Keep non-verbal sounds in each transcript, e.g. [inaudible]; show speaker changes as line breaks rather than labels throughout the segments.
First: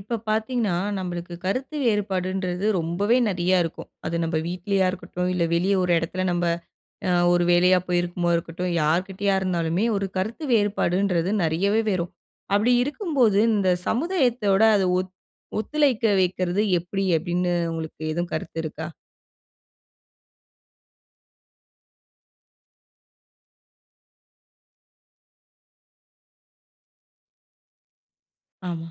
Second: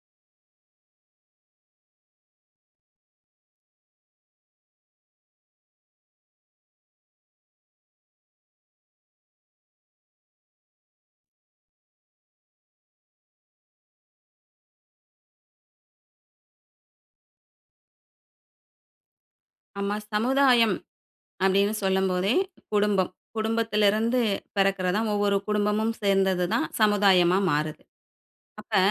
இப்ப பார்த்தீங்கன்னா, நம்பளுக்கு கருத்து வேறுபாடுன்றது ரொம்பவே நெறைய இருக்கும். அது நம்ப வீட்லயா இருக்கட்டும், இல்ல வெளிய ஒரு இடத்துல நம்ப அ ஒரு வேலையா போயிருக்கும் போது இருக்கட்டும். யார்கிட்டயா இருந்தாலுமே ஒரு கருத்து வேறுபாடுன்றது நெறையவே வரும். அப்படி இருக்கும்போது இந்த சமுதாயத்தோட அத ஒத் ஒத்துழைக்க வைக்கிறது எப்படி? அப்டீன்னு உங்களுக்கு எதுவும் கருத்து இருக்கா?
அம்மா. சமுதாயம் அப்டீன்னு சொல்லும்போதே குடும்பம். குடும்பத்திலிருந்து பிறக்குறது தான். ஒவ்வொரு குடும்பமும் சேர்ந்தது தான் சமுதாயமா மாறுது. அப்ப
ஆமா.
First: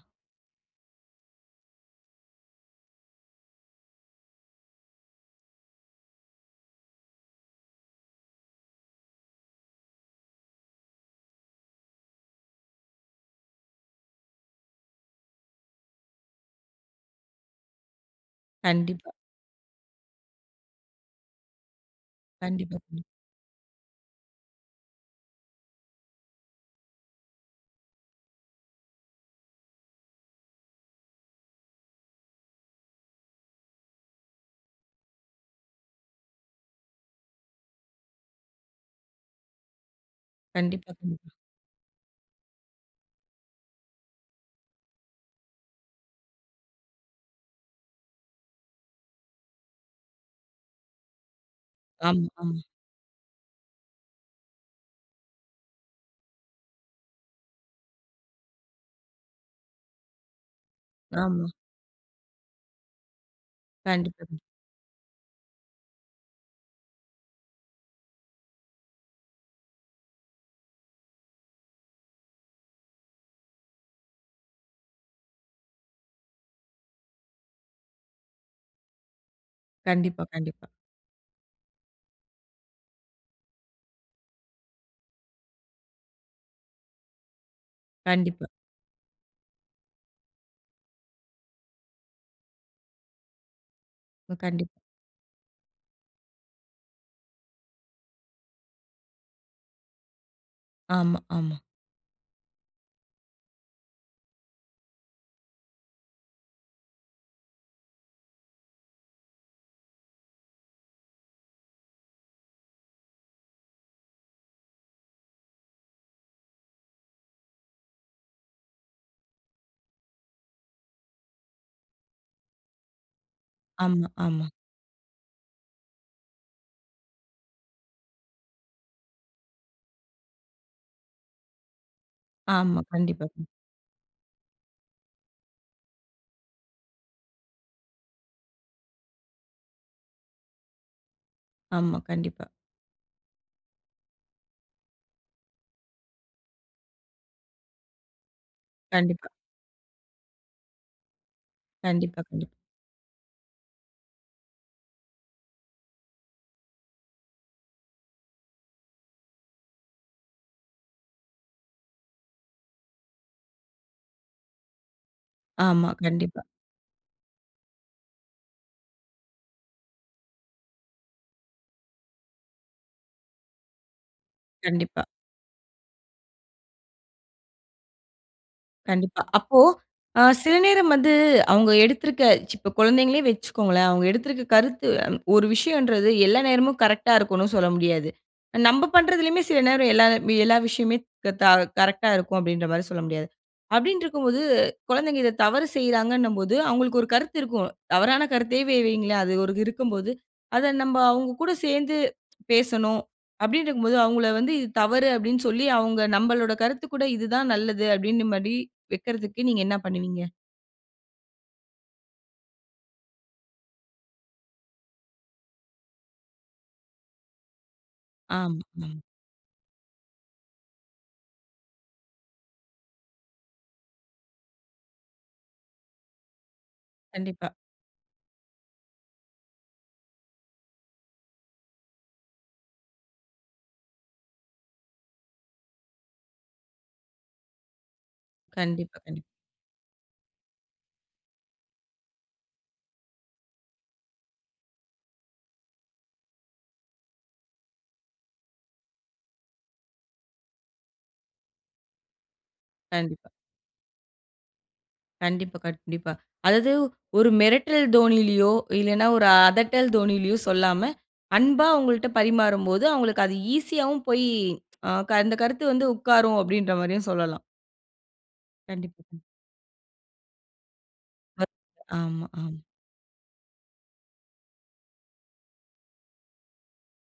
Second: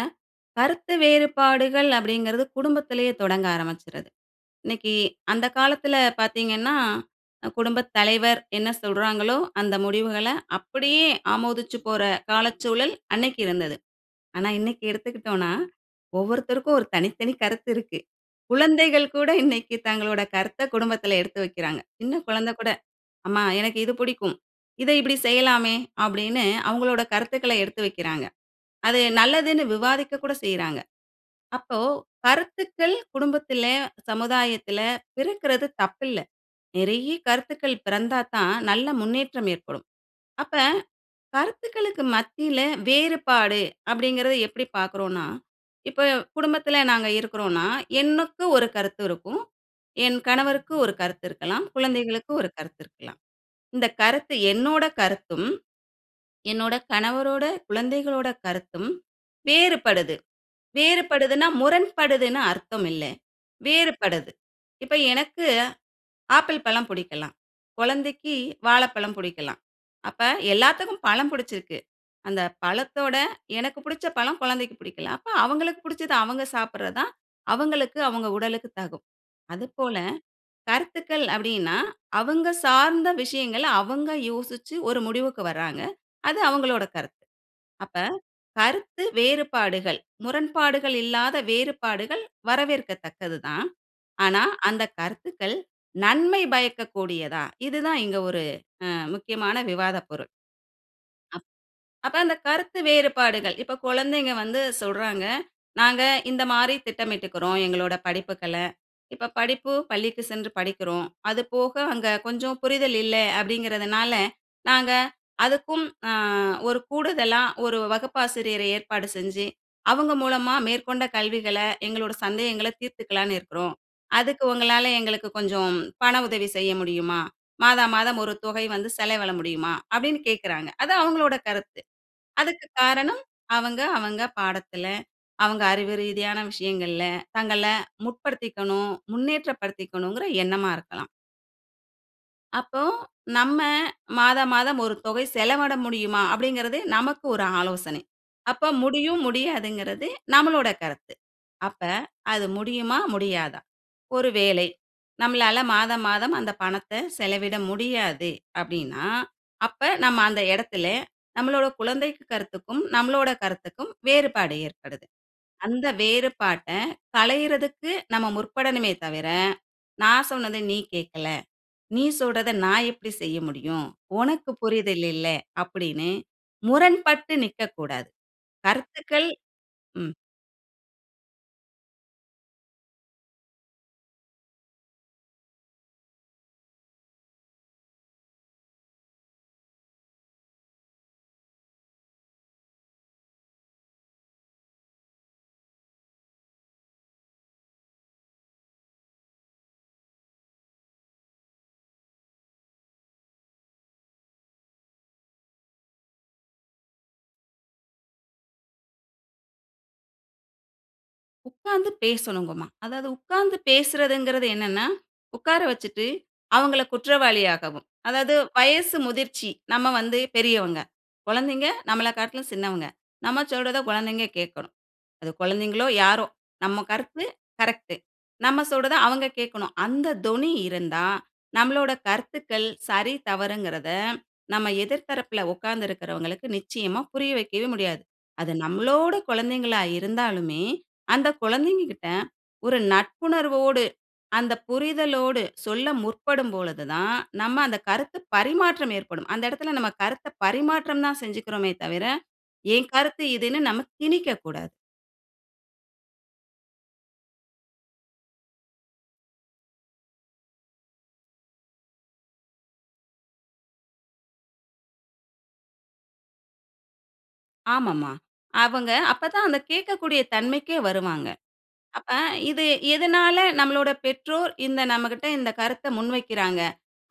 கருத்து வேறுபாடுகள் அப்டீங்கிறது குடும்பத்திலேயே தொடங்க ஆரம்பிச்சுருது. இன்னைக்கு அந்த காலத்துல பாத்தீங்கன்னா, குடும்பத் தலைவர் என்ன சொல்றாங்களோ, அந்த முடிவுகள்ல அப்பிடியே ஆமோதிச்சுப் போற காலச்சூழல் அன்னைக்கு இருந்தது. ஆனா இன்னைக்கு எடுத்துக்கிட்டோம்னா, ஒவ்வொருத்தருக்கும் ஒரு தனித்தனி கருத்து இருக்கு. குழந்தைகள்
கண்டிப்பா.
கூட இன்னைக்கு தங்களோட கருத்த குடும்பத்துல எடுத்து வைக்கிறாங்க. சின்ன குழந்தை கூட,
கண்டிப்பா. ம்.
"அம்மா, எனக்கு இது பிடிக்கும். இத இப்படி செய்யலாமே." அப்டீன்னு அவங்களோட கருத்துக்கள எடுத்து வைக்கிறாங்க. அது நல்லதுன்னு விவாதிக்க கூட செய்றாங்க. அப்போ கருத்துக்கள் குடும்பத்தில, சமுதாயத்தில பிறக்கிறது தப்பில்ல. நெறைய கருத்துக்கள் பிறந்தாத்தான் நல்ல முன்னேற்றம் ஏற்படும். அப்ப
கண்டிப்பா, கண்டிப்பா.
"கருத்துக்களுக்கு மத்தியில வேறுபாடு" அப்படிங்கிறத எப்படி பார்க்குறோம்ன்னா, இப்ப குடும்பத்தில நாங்க இருக்கிறோம்ன்னா எனக்கு ஒரு கருத்து இருக்கும். என் கணவருக்கு ஒரு கருத்து இருக்கலாம்.
ஆமா,
குழந்தைகளுக்கு ஒரு
ஆமா.
கருத்து இருக்கலாம். இந்த கருத்து என்னோட கருத்தும், என்னோட கணவரோட, குழந்தைகளோட கருத்தும் வேறுபடுது.
ஆமா.
வேறுபடுதுன்னா முரண்படுதுன்னு அர்த்தமில்ல.
கண்டிப்பா,
வேறுபடுது.
கண்டிப்பா.
இப்ப எனக்கு, ஆப்பிள் பழம் புடிக்கலாம், குழந்தைக்கு வாழப்பழம் புடிக்கலாம். அப்ப எல்லாத்துக்கும் பழம் புடிச்சுருக்கு. அந்த பழத்தோட, எனக்கு புடிச்ச பழம் குழந்தைக்கு பிடிக்கல. அப்ப அவங்களுக்கு புடிச்சது அவங்க சாப்பிறது தான் அவங்களுக்கு அவங்க உடலுக்கு தகும். அதுபோல
கண்டிப்பா, கண்டிப்பா.
கருத்துக்கள் அப்டீன்னா அவங்க சார்ந்த விஷயங்கள், அவங்க யோசிச்சு ஒரு முடிவுக்கு வர்றாங்க. அது அவங்களோட கருத்து. அப்ப
கண்டிப்பா.
கருத்து வேறுபாடுகள், முரண்பாடுகள் இல்லாத வேறுபாடுகள் வரவேற்கத்தக்கது தான்.
ம்
ஆனா,
கண்டிப்பா.
அந்த கருத்துக்கள் நன்மை பயக்கக்கூடியதா? இது தான் இங்க ஒரு அ முக்கியமான விவாத பொருள்
ஆமா,
அப்
ஆமா.
அப்ப அந்த கருத்து வேறுபாடுகள். இப்ப குழந்தைங்க வந்து சொல்றாங்க, "நாங்க இந்த மாரி திட்டமிட்டுக்குறோம் எங்களோட படிப்புக்கள. இப்ப படிப்பு பள்ளிக்கு சென்று படிக்கிறோம். அது போக அங்க கொஞ்சம் புரிதல் இல்ல, அப்படிங்கிறதுனால நாங்க அதுக்கும் அ ஒரு கூடுதலா ஒரு வகுப்பாசிரியரை ஏற்பாடு செஞ்சு, அவங்க மூலமா மேற்கொண்ட கல்விகள எங்களோட சந்தேகங்கள்ல தீர்த்துக்கலாம்னு இருக்குறோம்.
ஆமா,
அதுக்கு
ஆமா.
உங்களால எங்களுக்கு கொஞ்சம் பண உதவி செய்ய முடியுமா? மாதா மாதம் ஒரு தொகை வந்து செலவிட முடியுமா?" அப்டீன்னு கேட்கிறாங்க. அது அவங்களோட கருத்து. அதுக்கு
ஆமா.
காரணம்
கண்டிப்பா. கண்
அவங்க, அவங்க பாடத்துல, அவங்க அறிவு ரீதியான விஷயங்கள்ல தங்கள முற்படுத்திக்கணும், முன்னேற்றப்படுத்திக்கணுங்கிற எண்ணமா இருக்கலாம்.
ஆமா, கண்டிப்பா.
அப்போ நம்ம, மாத மாதம் ஒரு தொகை செலவிட முடியுமா? அப்படிங்கிறது நமக்கு ஒரு ஆலோசனை. அப்ப முடியும்
கண்டிப்பா.
முடியாதுங்கிறது, நம்மளோட கருத்து. அப்ப
கண்டிப்பா,
அது
கண்டிப்பா.
முடியுமா, முடியாதா? ஒரு வேளை, நம்மளால மாத மாதம் அந்த பணத்த செலவிட முடியாது. அப்டின்னா, அப்ப நம்ம அந்த எடத்தில, நம்மளோட குழந்தைக் கருத்துக்கும், நம்மளோட கருத்துக்கும் வேறுபாடு ஏற்படுது. அந்த
ஆமா, கண்டிப்பா.
வேறுபாட்ட களையரதுக்கு நம்ம முற்படனுமே தவிர, நான் சொன்னத நீ கேக்கல. நீ சொல்ரத நான் எப்புடி செய்ய முடியும்? ஒனக்கு புரிதல்
கண்டிப்பா.
இல்ல. அப்படின்னு முரண்பட்டு நிக்கக்கூடாது.
கண்டிப்பா.
கருத்துக்கள்
அப்போ,
ம்.
அ சில நேரம் வந்து அவுங்க எடுத்துருக்க இப்ப குழந்தைங்களே வச்சிக்கோங்களேன். அவுங்க எடுத்திருக்க கருத்து ஒரு விஷயம்ன்றது எல்லா நேரமும் கரெக்ட்டா இருக்கும்ன்னு சொல்ல முடியாது. நம்ப பண்றதுலயும சில நேரம் எல்லா எல்லா விஷயம் மே க த கரரெக்ட்டா இருக்கும், அப்படின்ற மாதிரி சொல்ல முடியாது. அப்டின்ருக்கும்போது, குழந்தைங்க இத தவறு செய்றாங்கண்ணும்போது அவங்களுக்கு ஒரு கருத்து இருக்கும். தவறான கருத்தே வெ வையுங்களேன். அது இருக்கும்போது, அத நம்ப அவுங்க கூட சேந்து பேசணும், அப்டின்ருக்கும்போது அவுங்கள வந்து "இது தவறு" அப்டின்னு சொல்லி, அவுங்க நம்பளோட கருத்து கூட இது தான் நல்லது. அப்டின்ற மாரி வெக்கறதுக்கு நீங்க என்ன பண்ணுவீங்க?
உட்கார்ந்து பேசணுங்கம்மா. அதாவது உட்கார்ந்து பேசுறதுங்கிறது என்னன்னா, உக்கார வச்சுட்டு அவங்கள குற்றவாளியாகவும் அதாவது
ஆமா. ம்.
வயசு முதிர்ச்சி நம்ம வந்து பெரியவங்க, குழந்தைங்க நம்மளக்காட்டிலும் சின்னவங்க, நம்ம சொல்றத குழந்தைங்க கேக்கணும். அது குழந்தைகளோ, யாரோ! நம்ம கருத்து
கண்டிப்பா.
கரெக்ட்டு. நம்ப சொல்றத அவங்க கேக்கணும். அந்த தொனி இருந்தா, நம்பளோட கருத்துக்கள் சரி, தவறுங்கிறத நம்ம எதிர்த்தரப்புல உட்கார்ந்திருக்கிறவங்களுக்கு நிச்சயமா புரிய வைக்கவே முடியாது. அது
கண்டிப்பா,
நம்மளோட
கண்டிப்பா.
குழந்தைகளா இருந்தாலுமே, அந்த குழந்தைங்ககிட்ட ஒரு நட்புணர்வோடு, அந்த புரிதலோடு, சொல்ல முற்படும் பொழுதுதான், நம்ம அந்த கருத்து பரிமாற்றம் ஏற்படும். அந்த இடத்துல நம்ம கருத்த பரிமாற்றம்தான் செஞ்சுக்கிறோமே தவிர, என் கருத்து
கண்டிப்பா.
இதுன்னு நம்ம திணிக்கக்கூடாது.
கண்டிப்பா, கண்டிப்பா. அதாவது ஒரு மிரட்டல் தோனியிலயோ, இல்லனா ஒரு அதட்டல் தோனியிலயோ சொல்லாம, அன்பா அவங்கள்ட்ட பரிமாறும்போது அவங்களுக்கு அது ஈஸியாவும் போயி, அ க அந்த கருத்து வந்து உக்காரும் அப்டின்ற மாரியும் சொல்லலாம்.
ஆமாம்மா. அவங்க
கண்டிப்பா, கண்டி
அப்பதான் அந்த கேக்கக்கூடிய தன்மைக்கே வருவாங்க.
வக்
அப் அ
ஆமா, ஆமா.
இது எதனால நம்மளோட பெற்றோர் இந்த நம்மகிட்ட இந்த கருத்த முன்வைக்கிறாங்க?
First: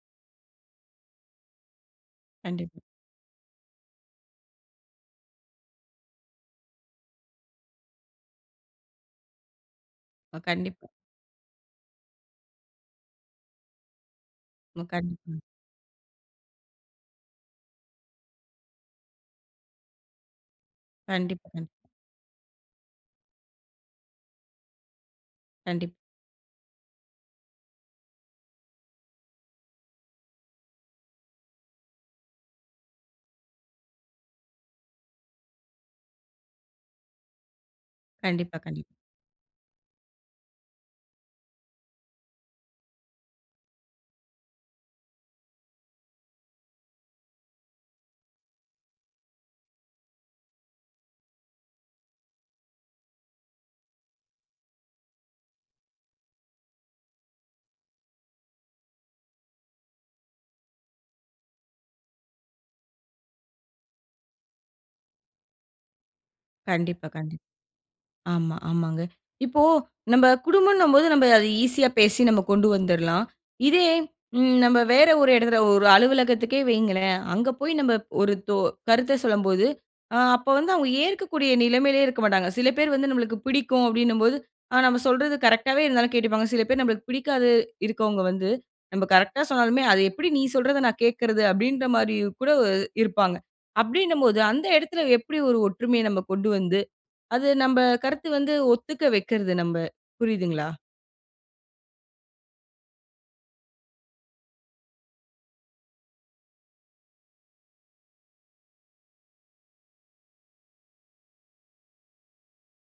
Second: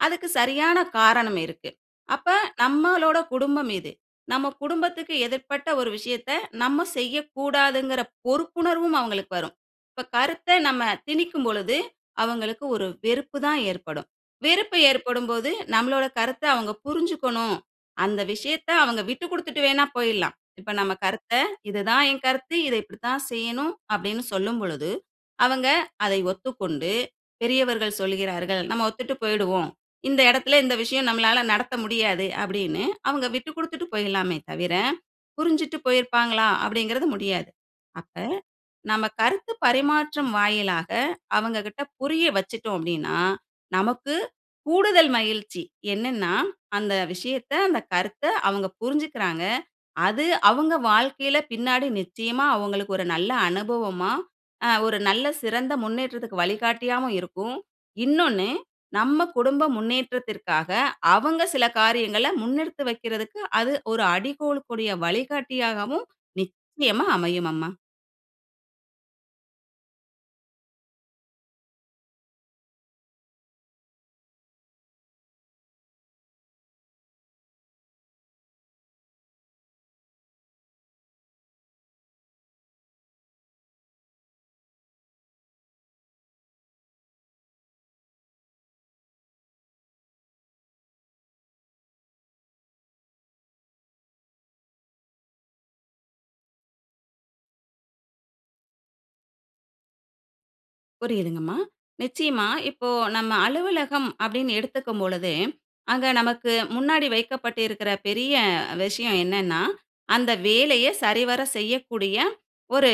அதுக்கு சரியான காரணம் இருக்கு. அப்ப
கண்டிப்பா.
நம்மளோட குடும்பம் இது. நம்ம குடும்பத்துக்கு எதிர்ப்பட்ட ஒரு விஷயத்த நம்ம செய்யக்கூடாதுங்கிற பொறுப்புணர்வும் அவங்களுக்கு வரும். இப்ப
அ
கருத்த நம்ம
கண்டிப்பா.
திணிக்கும் பொழுது, அவங்களுக்கு ஒரு வெறுப்புதான் ஏற்படும். வெறுப்ப
ம்
ஏற்படும்
கண்டிப்பாங்க.
போது நம்மளோட கருத்த அவங்க புரிஞ்சுக்கணும், அந்த விஷயத்த அவங்க விட்டுக்கொடுத்துட்டு வேணா போயிரலாம். இப்ப நம்ம கருத்த
கண்டிப்பா, கண்டிப்பா.
"இதுதான் என் கருத்து, இத இப்டித்தான் செய்யணும்" அப்டின்னு சொல்லும் பொழுது, அவங்க
கண்டிப்
அதை ஒத்துக்கொண்டு பெரியவர்கள் சொல்கிறார்கள், நம்ம ஒத்துட்டு போயிடுவோம். இந்த இடத்துல இந்த விஷயம் நம்மளால நடத்த முடியாது, அப்டின்னு அவங்க விட்டுக்கொடுத்துட்டு போயிரலாமே தவிர, புரிஞ்சுட்டு போயிருப்பாங்களா அப்டிங்கிறது முடியாது. அப்ப
கண்டிப்பா, கண்டிப்
நம்ம கருத்து பரிமாற்றம் வாயிலாக அவங்ககிட்ட புரிய வச்சுட்டோம் அப்டின்னா, நமக்கு கூடுதல் மகிழ்ச்சி என்னன்னா, "அந்த விஷயத்த, அந்த கருத்த அவங்க புரிஞ்சுக்கறாங்க. அது அவங்க வாழ்க்கையில பின்னாடி நிச்சயமா அவங்களுக்கு ஒரு நல்ல அனுபவமா, அ ஒரு நல்ல சிறந்த முன்னேற்றத்துக்கு வழிகாட்டியாவும் இருக்கும்". இன்னொன்னு நம்ம குடும்ப முன்னேற்றத்திற்காக அவங்க சில காரியங்கள முன்னெடுத்து வைக்கிறதுக்கு, அது ஒரு அடிகோலக்கூடிய வழிகாட்டியாகவும் நிச்சயமா
கண்டிப்பா, கண்டிப்பா.
அமையும் அம்மா.
ஆமா, ஆமாங்க. இப்போ நம்ப குடும்பம்னம்போது நம்ம அது ஈஸியா பேசி நம்ம கொண்டு வந்தரலாம். இதே ம் நம்ம வேற ஒரு இடத்துல ஒரு அலுவலகத்துக்கே வைங்களேன். அங்க போய் நம்ம ஒரு தொ கருத்த சொல்லும்போது, அ அப்ப வந்து அவங்க ஏற்கக்கூடிய நிலைமையிலே இருக்கமாட்டாங்க. சில பேரு வந்து நம்மளுக்கு பிடிக்கும் அப்டின்னும்போது, அ நம்ம சொல்றது கரெக்டாவே இருந்தாலும் கேட்டுப்பாங்க. சில பேர் நம்பளுக்கு பிடிக்காது இருக்கறவங்க வந்து நம்ம கரெக்டா சொன்னாலுமே, அது எப்டி நீ சொல்றத நான் கேக்குறது? அப்டின்ற மாரியும் கூட இருப்பாங்க. அப்டின்னும்போது அந்த இடத்துல எப்டி ஒரு ஒற்றுமைய நம்ப கொண்டு வந்து, அது நம்ப கருத்து வந்து ஒத்துக்க வைக்கிறது நம்ப? புரியுதுங்களா?
புரியுதுங்கம்மா. நிச்சயமா. இப்போ நம்ம அலுவலகம் அப்டின்னு எடுத்துக்கும் பொழுதே, அங்க நமக்கு முன்னாடி வைக்கப்பட்டிருக்கிற பெரிய விஷயம் என்னன்னா, அந்த வேலைய சரிவர செய்யக்கூடிய ஒரு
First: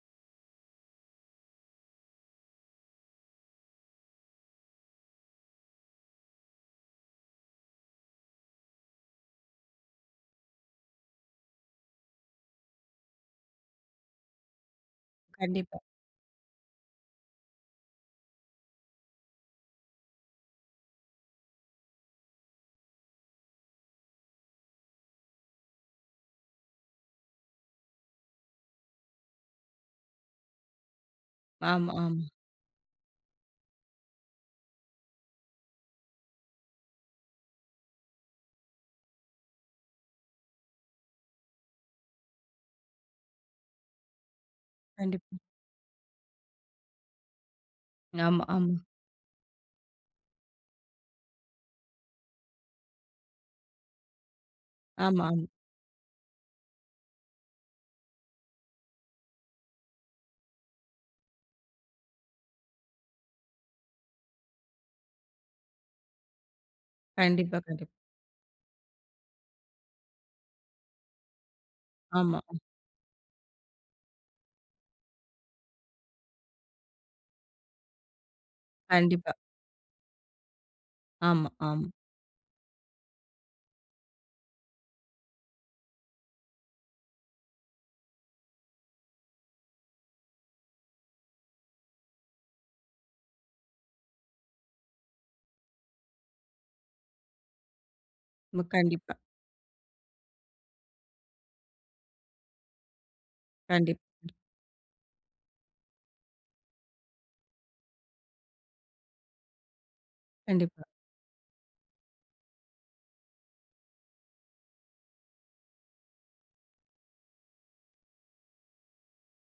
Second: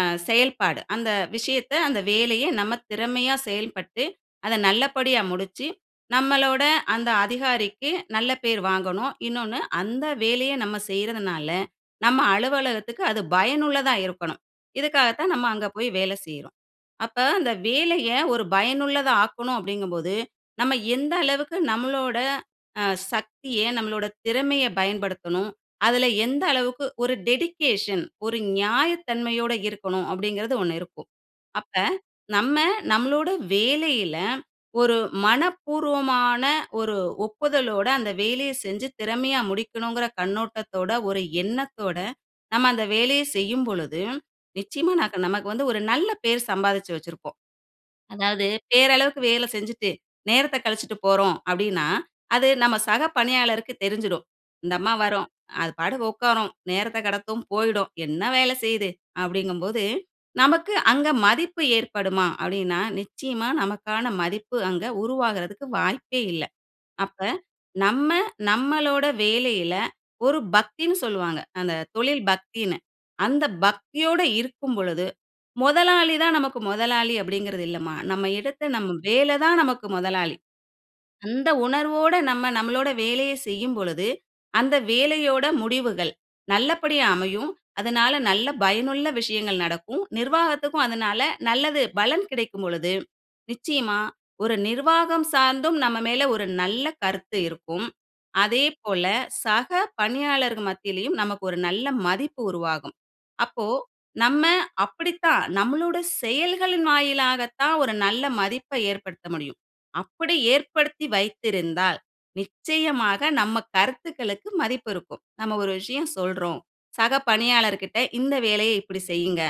அ செயல்பாடு. அந்த விஷயத்த, அந்த வேலைய நம்ம திறமையா செயல்பட்டு, அத நல்லபடியா முடிச்சு, நம்மளோட அந்த அதிகாரிக்கு நல்ல பேர் வாங்கணும்". இன்னொன்னு "அந்த வேலைய நம்ம செய்றதுனால நம்ம அலுவலகத்துக்கு அது பயனுள்ளதா இருக்கணும்". இதுக்காகத்தான் நம்ம அங்க
கண்டிப்பா.
போய் வேலை செய்றோம். அப்ப அந்த வேலைய ஒரு பயனுள்ளதா ஆக்கணும் அப்டிங்கும்போது, நம்ம எந்த அளவுக்கு நம்மளோட அ சக்திய நம்மளோட திறமையை பயன்படுத்தணும்? அதுல எந்த அளவுக்கு ஒரு டெடிகேஷன், ஒரு நியாயத்தன்மையோட இருக்கணும் அப்டிங்கிறது 1 இருக்கும். அப்ப,
ஆமா, ஆமா.
நம்ம நம்மளோட வேலையில ஒரு மனப்பூர்வமான ஒரு ஒப்புதலோட அந்த வேலைய செஞ்சு திறமையா முடிக்கணும்ங்கிற கண்ணோட்டத்தோட, ஒரு எண்ணத்தோட, நம்ம அந்த வேலைய செய்யும் பொழுது, நிச்சயமா நக்
கண்டிப்பா.
நமக்கு வந்து ஒரு நல்ல பேர் சம்பாதிச்சு வச்சிருப்போம்.
ஆமா,
அதாவது,
ஆமா.
பேரளவுக்கு வேல செஞ்சுட்டு, நேரத்த கழிச்சிட்டு போறோம் அப்டின்னா, அது நம சக பணியாளருக்கு தெரிஞ்சுடும். இந்த அம்மா
ஆமா,
வரும்,
ஆமா.
அது பாட்டுக்கு உட்காரும், நேரத்தக் கடத்தும், போயிடும், என்ன வேல செய்யுது? அப்டிங்கும்போது, நமக்கு அங்க மதிப்பு ஏற்படுமா? அப்டின்னா நிச்சயமா நமக்கான மதிப்பு அங்க உருவாகுறதுக்கு வாய்ப்பே இல்ல. அப்ப
கண்டிப்பா, கண்டிப்பா.
நம்ம நம்மளோட வேலையில ஒரு பக்தின்னு சொல்லுவாங்க. அந்த தொழில்
ஆமா. ம்.
பக்தின்னு. அந்த பக்தியோட இருக்கும் பொழுது, "முதலாளிதான் நமக்கு முதலாளி" அப்டிங்கிறது இல்லம்மா. நம்ம இடத்த "நம்ம
கண்டிப்பா.
வேலதான் நமக்கு முதலாளி". அந்த
ஆமா, ஆம்.
உணர்வோட நம்ம நம்மளோட வேலைய செய்யும் பொழுது, அந்த வேலையோட முடிவுகள் நல்லபடியா அமையும். அதனால நல்ல பயனுள்ள விஷயங்கள் நடக்கும். நிர்வாகத்துக்கும் அதனால நல்லது பலன் கிடைக்கும் பொழுது, நிச்சயமா ஒரு நிர்வாகம் சார்ந்தும் நம்ம மேல ஒரு நல்ல கருத்து இருக்கும்.
ம்
அதேபோல
கண்டிப்பா.
சக பணியாளர்கள் மத்தியிலயும் நமக்கு ஒரு நல்ல மதிப்பு உருவாகும். அப்போ
கண்டிப்
நம்ம அப்டித்தான் நம்மளோட செயல்களின் வாயிலாகத்தான் ஒரு நல்ல மதிப்பை ஏற்படுத்த முடியும். அப்டி
கண்டிப்பா.
ஏற்படுத்தி வைத்திருந்தால் நிச்சயமாக நம்ம கருத்துக்களுக்கு மதிப்பு இருக்கும். நம்ம ஒரு விஷயம் சொல்றோம், சக பணியாளர்கிட்ட "இந்த வேலையை இப்டி செய்யுங்க,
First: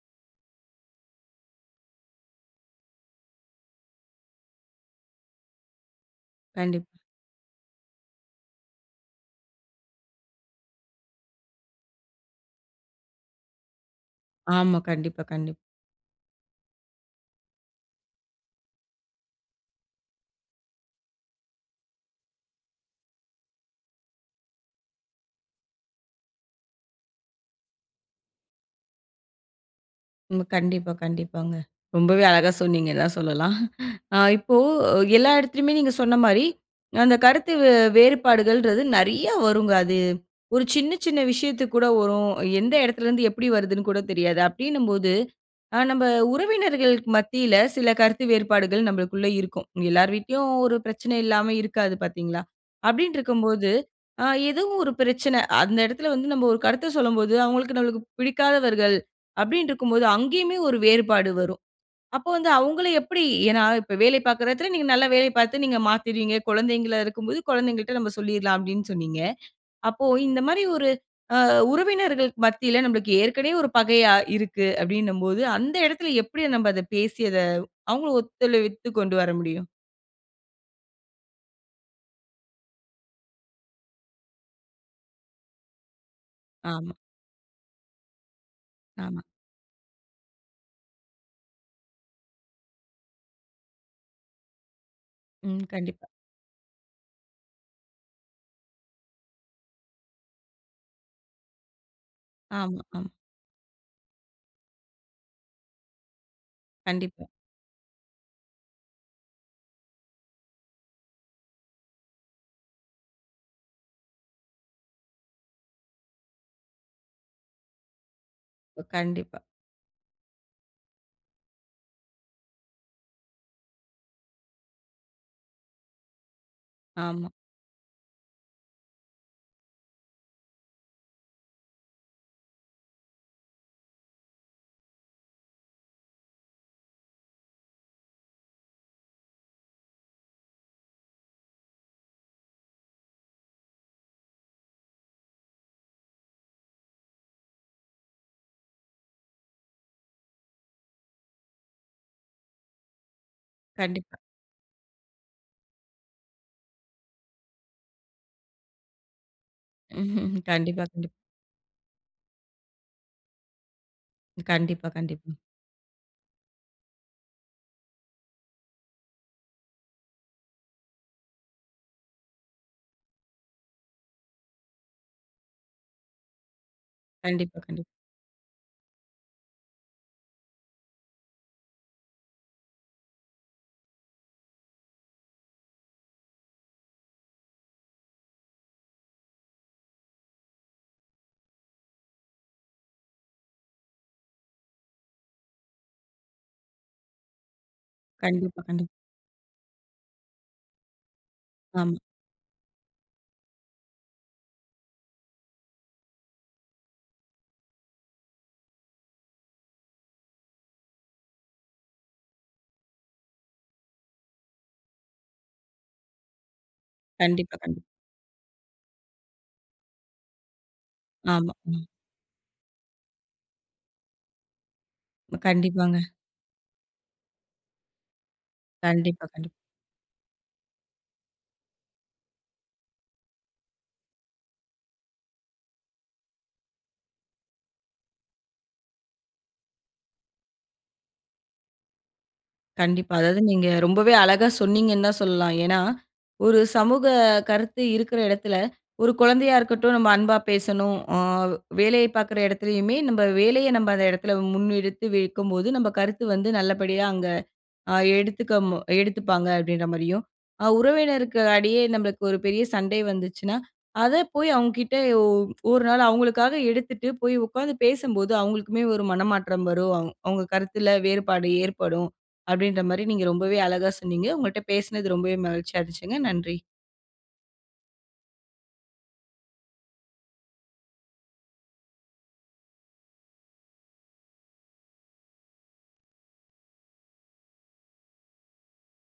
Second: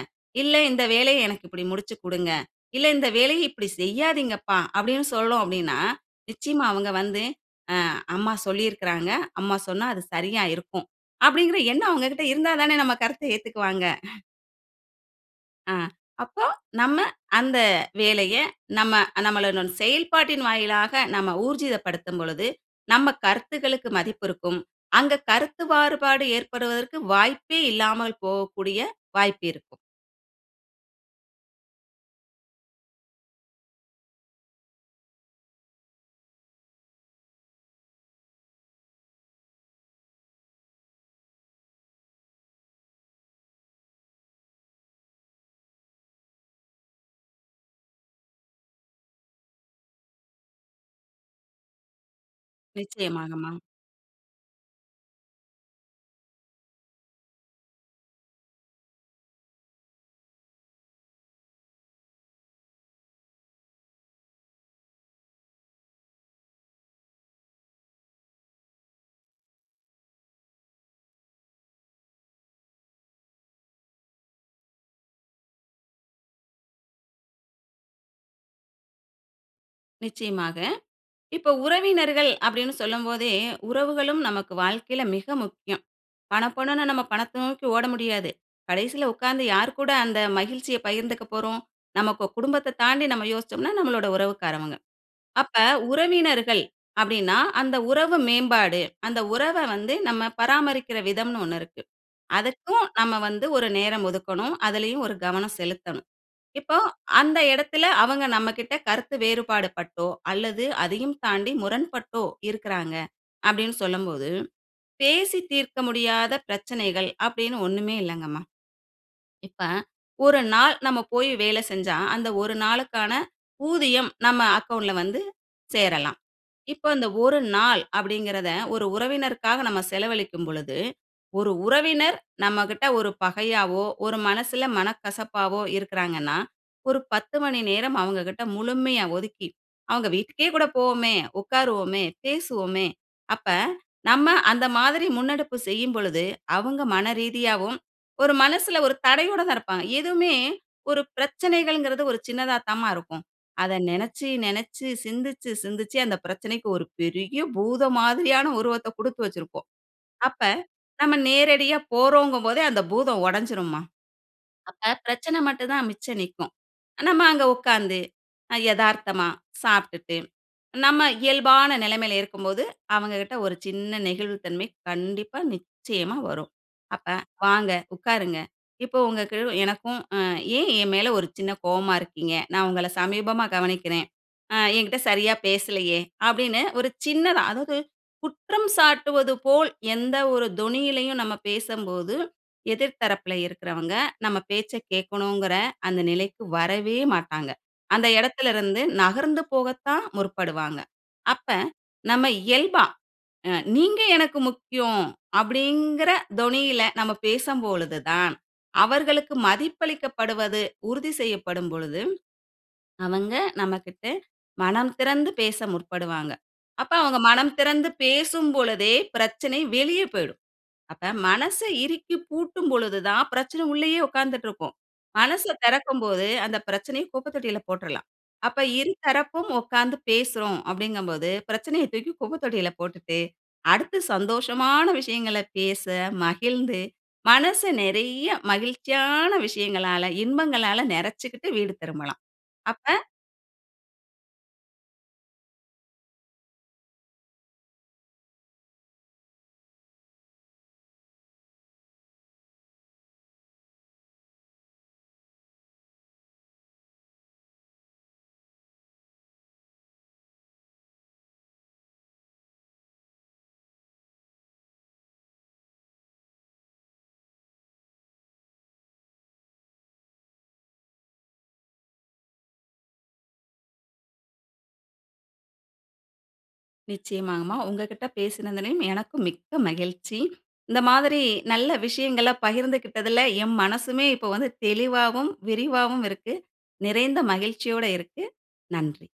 இல்ல இந்த வேலைய எனக்கு இப்டி முடிச்சுக்குடுங்க, இல்ல இந்த வேலைய இப்டி செய்யாதீங்கப்பா" அப்டின்னு சொல்றோம் அப்டின்னா, நிச்சயமா
கண்டிப்பா.
அவங்க வந்து, அ அம்மா சொல்லியிருக்காங்க, அம்மா சொன்னா அது சரியா இருக்கும். அப்டிங்கற எண்ணம் அவங்ககிட்ட இருந்தாதானே நம்ம கருத்த ஏத்துக்குவாங்க.
ஆமா. கண்டிப்பா, கண்டிப்
ஆ, அப்போ நம்ப அந்த வேலைய, நம்ப நம்மளுடன் செயல்பாட்டின் வாயிலாக, நம்ப ஊர்ஜிதப்படுத்தும் பொழுது, நம்ப கருத்துக்களுக்கு மதிப்பு இருக்கும். அங்கு கருத்து மாறுபாடு, ஏற்படுவதற்கு வாய்ப்பே இல்லாமல் போகக்கூடிய வாய்ப்பு இருக்கும்.
ம். கண்டிப்பா, கண்டிப்பாங்க. ரொம்பவே அழகா சொன்னீங்க தான் சொல்லலாம் அ இப்போ எல்லா இடத்துலயுமே நீங்க சொன்ன மாரி, அந்த கருத்து வே வேறுபாடுகள்ன்றது நிறைய வருங்க அது. 1 சின்ன, சின்ன விஷயத்துக்கு கூட வரும். எந்த இடத்துல இருந்து எப்பிடி வருதுன்னு கூட தெரியாது. அப்பிடின்னும்போது, அ நம்ப உறவினர்களுக்கு மத்தியில சில கருத்து வேறுபாடுகள் நம்மளுக்குள்ள இருக்கும். எல்லார் வீட்டுலயிலும் 1 பிரச்சனை இல்லாம இருக்காது பாத்தீங்களா? அப்பிடின்டு
நிச்சயமாக
இருக்கும்
மா.
போது அ ஏதோ 1 பிரச்சன அந்த இடத்துல வந்து நம்ப 1 கருத்த சொல்லும்போது, அவுங்களுக்கு நம்மளுக்கு பிடிக்காதவர்கள். அப்பிடின்டு இருக்கும்போது அங்கேயுமே 1 வேறுபாடு வரும். அப்போ வந்து அவுங்கள எப்பிடி ஏன்னா, இப்ப வேலை பாக்குற இடத்துல நீங்க நல்ல வேலை பாத்து நீங்க மாத்தீருவீங்க. குழந்தைங்களா இருக்கும்போது குழந்தைங்கள் கிட்ட நம்ப சொல்லிர்லாம். அப்பிடின்னு சொன்னீங்க, அப்போ இந்த மாரி 1 அ உறவினர்கள்க்கு மத்தியில நம்பளுக்கு ஏற்கனவே 1 பகையாக இருக்கு. அப்பிடின்னம்போது அந்த இடத்துல எப்பிடி நம்ப அத பேசி அத அவங்களும் ஒத்துழைவித்து கொண்டு வர முடியும்?
நிச்சயமாக. இப்போ உறவினர்கள் அப்படின்னு சொல்லும் போதே, உறவுகளும் நமக்கு வாழ்க்கையில மிக முக்கியம். பணப்பணன்னு
ஆமா.
நம்ம பணத்த நோக்கி ஓட முடியாது. கடைசியில
ஆமா.
உட்கார்ந்து யார் கூட அந்த மகிழ்ச்சிய பகிர்ந்துக்க போறோம்? நமக்கு குடும்பத்த தாண்டி நம்ம யோசிச்சோம்னா, நம்மளோட உறவுக்காரவங்க. அப்ப
ம், கண்டிப்பா.
உறவினர்கள் அப்படின்னா அந்த உறவு மேம்பாடு, அந்த உறவ வந்து நம்ம பராமரிக்கிற விதம்ன்னு ஒண்ணு இருக்கு.
ஆமா,
அதுக்கும்
ஆமா.
நம்ம வந்து ஒரு நேரம் ஒதுக்கணும். அதுலயும் ஒரு கவனம் செலுத்தணும். இப்போ
கண்டிப்பா.
அந்த இடத்தில அவங்க நம்மகிட்ட கருத்து வேறுபாடு பட்டோ, அல்லது அதையும் தாண்டி முரண்பட்டோ, இருக்கறாங்க அப்படின்னு சொல்லும்போது, பேசி தீர்க்க முடியாத பிரச்சனைகள், அப்படின்னு ஒண்ணுமே இல்லங்கம்மா.
கண்டிப்பா.
இப்ப 1 நாள் நம்ம போய் வேலை செஞ்சா, அந்த 1 நாளுக்கான ஊதியம் நம்ம அக்கவுண்ட்ல வந்து சேரலாம். இப்ப அந்த
ஆமா.
ஒரு நாள் அப்படிங்ககிறதை ஒரு உறவினருக்காக நாம செலவழிக்கும் பொழுது, ஒரு உறவினர் நம்மகிட்ட ஒரு பகையாகவோ! ஒரு மனசுல மனக்கசப்பாவோ இருக்கறாங்கன்னா ஒரு 10 மணி நேரம் அவங்ககிட்ட முழுமையா ஒதுக்கி, அவங்க வீட்டுக்கே கூட போவோமே. உட்காருவோமே, பேசுவோமே. அப்ப நம்ம அந்த மாதிரி முன்னெடுப்பு செய்யும் பொழுது, அவங்க மன ரீதியாவும் ஒரு மனசுல ஒரு தடையோட தான் இருப்பாங்க. எதுவுமே ஒரு பிரச்சனைகள்ங்கிறது ஒரு சின்னதா தாம்மா இருக்கும். அத
கண்டிப்பா.
நெனச்சு நெனச்சு சிந்திச்சு சிந்திச்சு, அந்த பிரச்சனைக்கு ஒரு பெரிய பூதம் மாதிரியான உருவத்த கொடுத்து வச்சிருப்போம், அப்ப
[chuckles] கண்டிப்பா, கண்டிப்பா.
நம்ம நேரடியா போறோங்கும் போதே அந்த பூதம் ஒடச்சிரும்மா.
கண்டிப்பா,
அப்ப
கண்டிப்பா.
பிரச்சனை மட்டும் தான் மிச்சம் நிக்கும். நம்ம அங்கே உட்காந்து அ எதார்த்தமா சாப்பிட்டுட்டு. நம்ம இயல்பான நிலைமையில இருக்கும்போது, அவங்க கிட்ட ஒரு சின்ன நெகிழ்வுத் தன்மை கண்டிப்பா நிச்சயமா வரும். அப்ப
கண்டிப்பா,
வாங்க
கண்டிப்பா.
உட்காருங்க இப்போ உங்களுக்கு எனக்கும், ம் ஏன் என் மேல ஒரு சின்ன கோவமா இருக்கீங்க? நான் உங்களை சமீபமா கவனிக்கிறேன், ம் என்கிட்டே சரியா பேசலையே? அப்படின்னு ஒரு சின்ன அதாவது குற்றம் சாட்டுவது போல், எந்த ஒரு தொனியிலயும் நம்ம பேசம்போது, எதிர் தரப்பில இருக்கிறவங்க நம்ம பேச்சை கேட்கணுங்கிற, அந்த நிலைக்கு வரவே மாட்டாங்க. அந்த
கண்டிப்பா,
இடத்திலிருந்து
கண்டிப்பா.
நகர்ந்து போகத்தான் முற்படுவாங்க. அப்ப,
ஆமா.
நம்ம இயல்பா, அ "நீங்க எனக்கு முக்கியம்." அப்படிங்கிற தொனியில நம்ம பேசும்பொழுது தான் அவர்களுக்கு மதிப்பளிக்கப்படுவது உறுதி செய்யப்படும் பொழுது, அவங்க நம்மகிட்ட மனம் திறந்து பேச முற்படுவாங்க. அப்ப அவங்க மனம்
கண்டிப்பா, கண்டிப்பா.
திறந்து பேசும் பொழுதே பிரச்சனை வெளியே போய்டும். அப்ப
ஆமா,
மனச
ம்.
இறுக்கி பூட்டும் பொழுது தான் பிரச்சனை உள்ளேயே உட்கார்ந்துட்டு இருக்கும். மனச
கண்டிப்பாங்க.
திறக்கும் போது அந்த பிரச்சனையை குப்ப தொட்டியில போட்ருலாம். அப்ப
கண்டிப்பா,
இருதரப்பும்
கண்டிப்பா.
உட்கார்ந்து பேசுறோம் அப்படிங்கம்போது பிரச்சனையை தூக்கி குப்பத்தொட்டியில போட்டுட்டு, அடுத்து சந்தோஷமான விஷயங்கள பேச மகிழ்ந்து, மனசு நிறைய மகிழ்ச்சியான விஷயங்களால, இன்பங்களால, நெறச்சுக்கிட்டு வீடு திரும்பலாம். அப்ப
கண்டிப்பா, அதாவது நீங்க ரொம்பவே அழகா சொன்னீங்கன்னு தான் சொல்லலாம். ஏன்னா, ஒரு சமூக கருத்து இருக்கற இடத்தில, ஒரு குழந்தையா இருக்கட்டும் நம்ம அன்பா பேசணும். ஆ வேலைய பார்க்கிற இடத்திலேயுமே, நம்ம வேலைய நம்ம அந்த இடத்தில முன்னெடுத்து வைக்கும்போது, நம்ம கருத்து வந்து நல்லபடியா அங்கு அ எடுத்துக்க எடுத்துப்பாங்க. அப்படின்ற மாதிரியும். அ உறவினருக்கு இடையே நம்மளுக்கு ஒரு பெரிய சண்டை வந்துச்சுன்னா, அதை போய் அவங்க கிட்ட ஒரு நாள் அவங்களுக்காக எடுத்துட்டு போய் உட்கார்ந்து பேசும்போது, அவங்களுக்குமே ஒரு மனமாற்றம் வரும். அவங்க கருத்தில வேறுபாடு ஏற்படும். அப்படின்ற மாதிரி நீங்க ரொம்பவே அழகா சொன்னீங்க. உங்கள்ட்ட பேசினது ரொம்பவே மகிழ்ச்சியா இருந்துச்சுங்க! நன்றி.
நிச்சயமாங்மா, உங்ககிட்ட பேசினதிலயும் எனக்கு மிக்க மகிழ்ச்சி. இந்த மாதிரி நல்ல விஷயங்கள பகிர்ந்து கிட்டதுல என் மனசுமே இப்போ வந்து தெளிவாவும், விரிவாவும் இருக்கு. நிறைந்த மகிழ்ச்சியோட இருக்கு. நன்றி.